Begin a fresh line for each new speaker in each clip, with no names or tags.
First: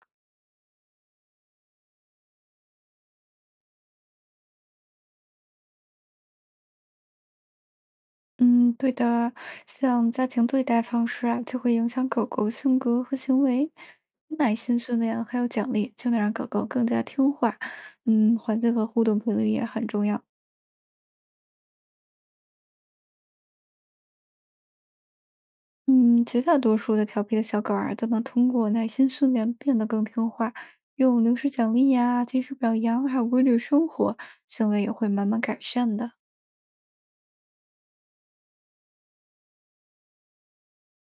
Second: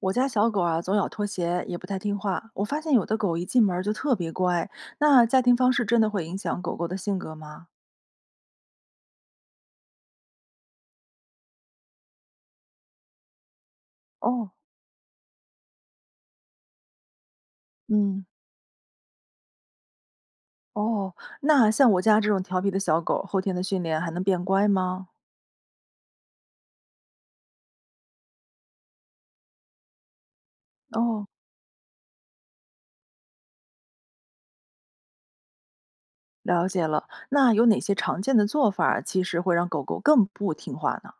我家小狗啊，总咬拖鞋，也不太听话。我发现有的狗一进门儿就特别乖。那家庭方式真的会影响狗狗的性格吗？
嗯，对的，像家庭对待方式啊，就会影响狗狗性格和行为。
哦。
耐心训练还有奖励，就能让狗狗更加听话。
嗯。
嗯，环境和互动频率也很重要。
哦。那像我家这种调皮的小狗，后天的训练还能变乖吗？
嗯，绝大多数的调皮的小狗儿啊，都能通过耐心训练变得更听话，用
哦。
零食奖励呀、及时表扬，还有规律生活，行为也会慢慢改善的。
了解了。那有哪些常见的做法儿其实会让狗狗更不听话呢？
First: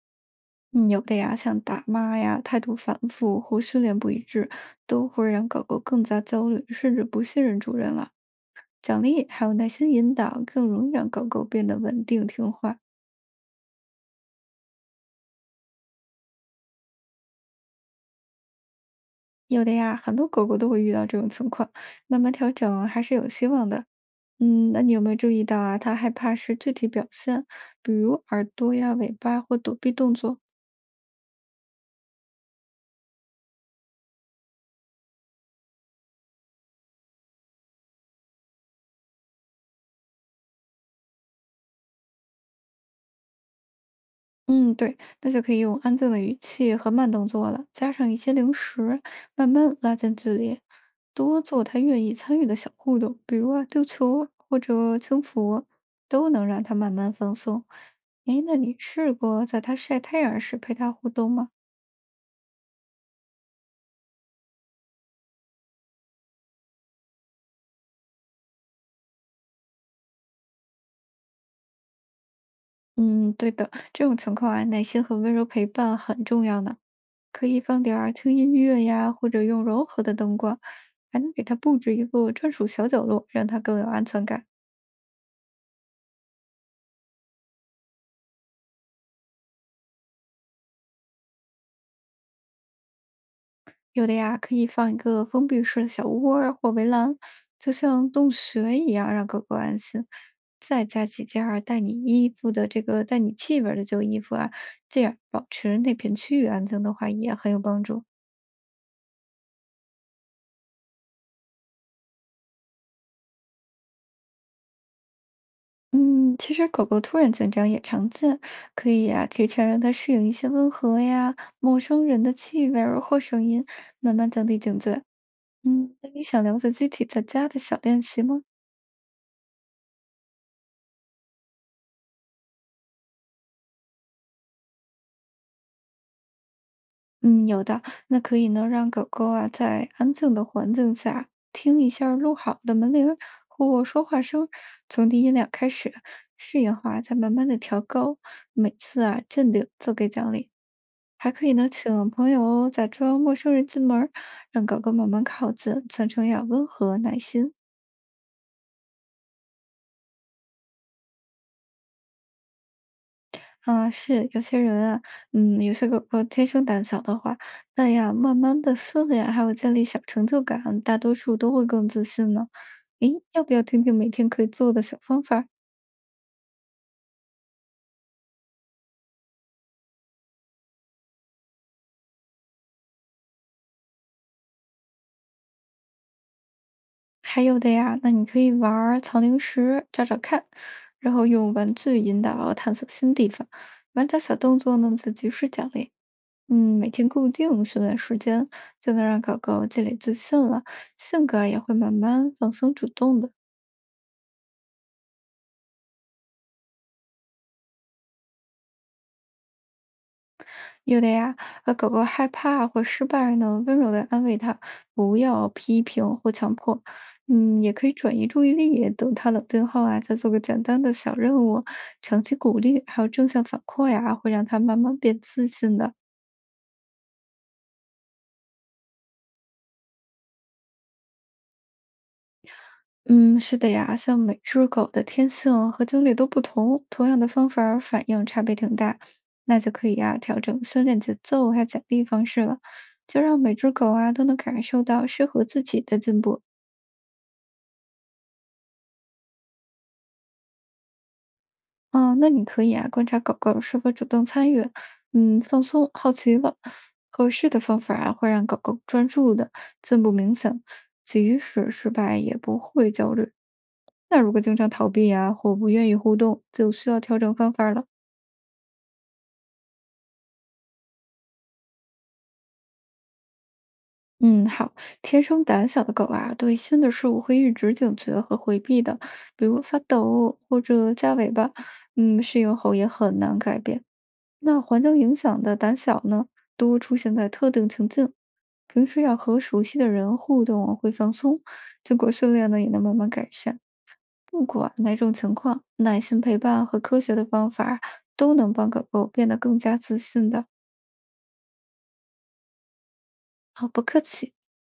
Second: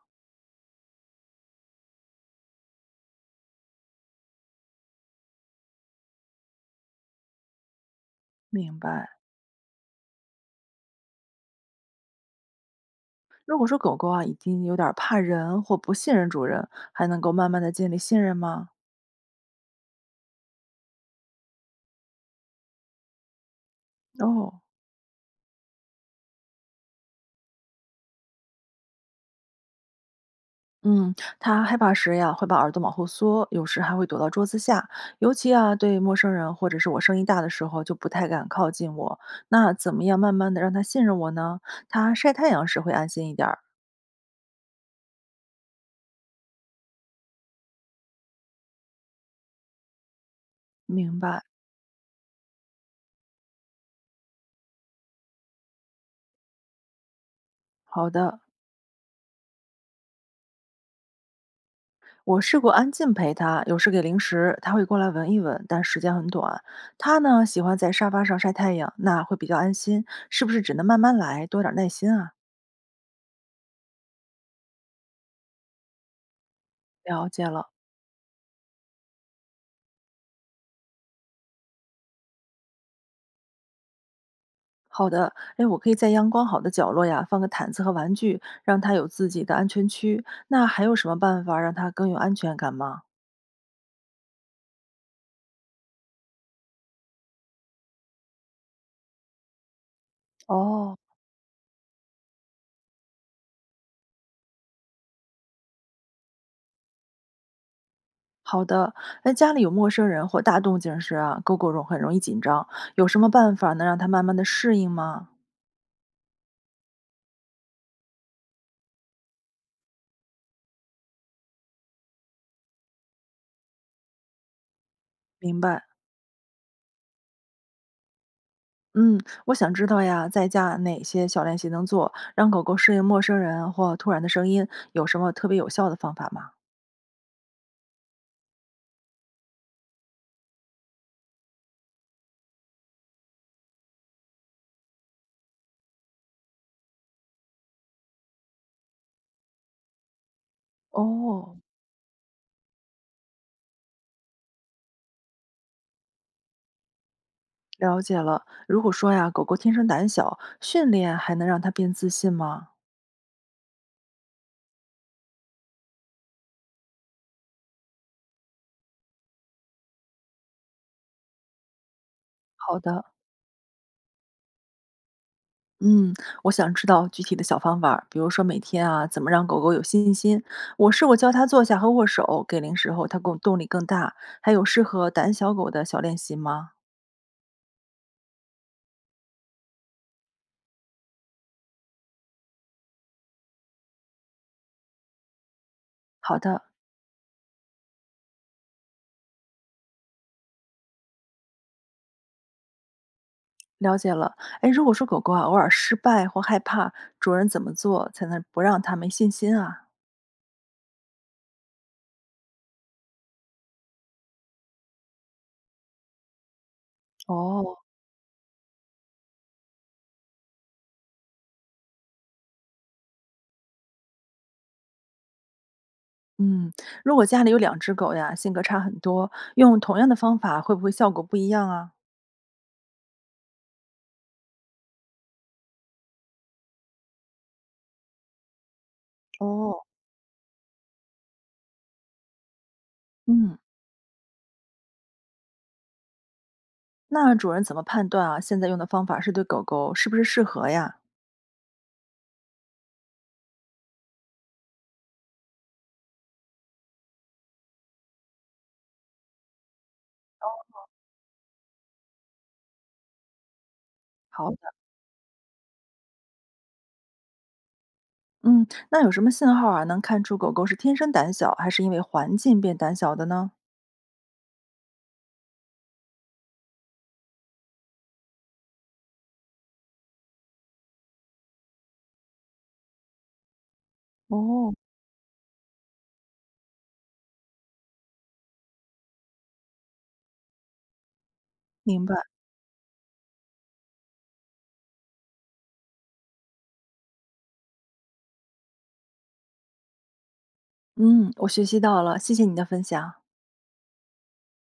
嗯，有的呀，像打骂呀、态度反复或训练不一致，都会让狗狗更加焦虑，甚至不信任主人了。
明
奖
白。
励还有耐心引导，更容易让狗狗变得稳定听话。
如果说狗狗啊已经有点儿怕人或不信任主人，还能够慢慢的建立信任吗？
有的呀，很多狗狗都会遇到这种情况，慢慢调整还是有希望的。
哦。
嗯，那你有没有注意到啊？它害怕时具体表现，比如耳朵呀、尾巴或躲避动作？
嗯。他害怕时呀，会把耳朵往后缩，有时还会躲到桌子下。尤其啊，对陌生人或者是我声音大的时候，就不太敢靠近我。那怎么样慢慢的让他信任我呢？他晒太阳时会安心一点儿。
嗯，对，那就可以用安静的语气和慢动作了，加上一些零食，慢慢拉近距离，
明
多
白，
做他愿意参与的小互动，比如啊丢球儿或者轻浮，都能让他慢慢放松。
好的。
诶，那你试过在他晒太阳时陪他互动吗？
我试过安静陪他，有时给零食，他会过来闻一闻，但时间很短。他呢，喜欢在沙发上晒太阳，那会比较安心。是不是只能慢慢来，多点儿耐心啊？
嗯，对的，这种情况啊，耐心和温柔陪伴很重要呢。
了解
可以
了。
放点儿轻音乐呀，或者用柔和的灯光，还能给他布置一个专属小角落，让他更有安全感。
好的。哎，我可以在阳光好的角落呀，放个毯子和玩具，让它有自己的安全区。那还有什么办法让它更有安全感吗？
有的呀，可以放一个封闭式的小窝儿或围栏，就像洞穴一样，让狗狗安心。再
哦。
加几件儿带你气味儿的旧衣服啊，这样保持那片区域安静的话也很有帮助。
好的。哎，家里有陌生人或大动静时啊，狗狗容很容易紧张，有什么办法能让它慢慢的适应吗？
嗯，其实狗狗突然紧张也常见，可以啊，提前让它适应一些温和呀、陌生人的气味儿或声音，慢慢降低警觉。
明白。
嗯，那你想了解具体在家的小练习吗？
嗯，我想知道呀，在家哪些小练习能做，让狗狗适应陌生人或突然的声音，有什么特别有效的方法吗？
嗯，有的，那可以呢，让狗狗啊在安静的环境下听一下儿录好的门铃儿或说话声，从低音量开始，适应化再慢慢的调高，每次啊镇定就给奖励。还可以
哦。
呢，请朋友假装陌生人进门儿让狗狗慢慢靠近，全程要温和耐心。
了解了。如果说呀，狗狗天生胆小，训练还能让它变自信吗？
啊，是有些人啊，嗯，有些狗狗天生胆小的话，那样慢慢的训练还有建立小成就感，大多数都会更自信呢。
好的。
诶，要不要听听每天可以做的小方法？
嗯，我想知道具体的小方法儿比如说每天啊，怎么让狗狗有信心？我试过教它坐下和握手，给零食后它更动力更大。还有适合胆小狗的小练习吗？
还有的呀，那你可以玩儿藏零食，找找看，然后用玩具引导探索新地方，玩点小动作呢，就及时奖励。
好的。
嗯，每天固定训练时间，就能让狗狗积累自信了，性格也会慢慢放松主动的。
了解了。哎，如果说狗狗啊偶尔失败或害怕，主人怎么做才能不让它没信心啊？
有的呀，狗狗害怕或失败呢，温柔的安慰它，不要批评或强迫。嗯，也
哦。
可以转移注意力，等它冷静后啊，再做个简单的小任务。长期鼓励还有正向反馈呀，会让它慢慢变自信的。
嗯，如果家里有两只狗呀，性格差很多，用同样的方法会不会效果不一样啊？
嗯，是的呀，像每只狗的天性和经历都不同，同样的方法儿反应差别挺大，那就
哦。
可以呀，调整训练节奏还有奖励方式了，就让每
嗯，
只狗啊都能感受到适合自己的进步。
那主人怎么判断啊？现在用的方法是对狗狗是不是适合呀？
哦，那你可以啊，观察狗狗是否主动参与，嗯，放松、好奇了。合适的方法啊，会让狗狗专注的，进步明显，即使失败也不会焦虑。那如果
好
经常
的。
逃避啊，或不愿意互动，就需要调整方法了。
嗯，那有什么信号啊，能看出狗狗是天生胆小，还是因为环境变胆小的呢？
嗯，好，天生胆小的狗啊，对新的事物会一直警觉和回避的，比如发抖或者夹尾巴，嗯，适应后也很难改变。那
哦。
环境影响的胆小呢，多出现在特定情境，平时要和熟悉的人互动啊会放松，经
明
过
白。
训练呢也能慢慢改善。不管哪种情况，耐心陪伴和科学的方法儿都能帮狗狗变得更加自信的。
嗯，我学习到了，谢谢你的分享。
好，不客气。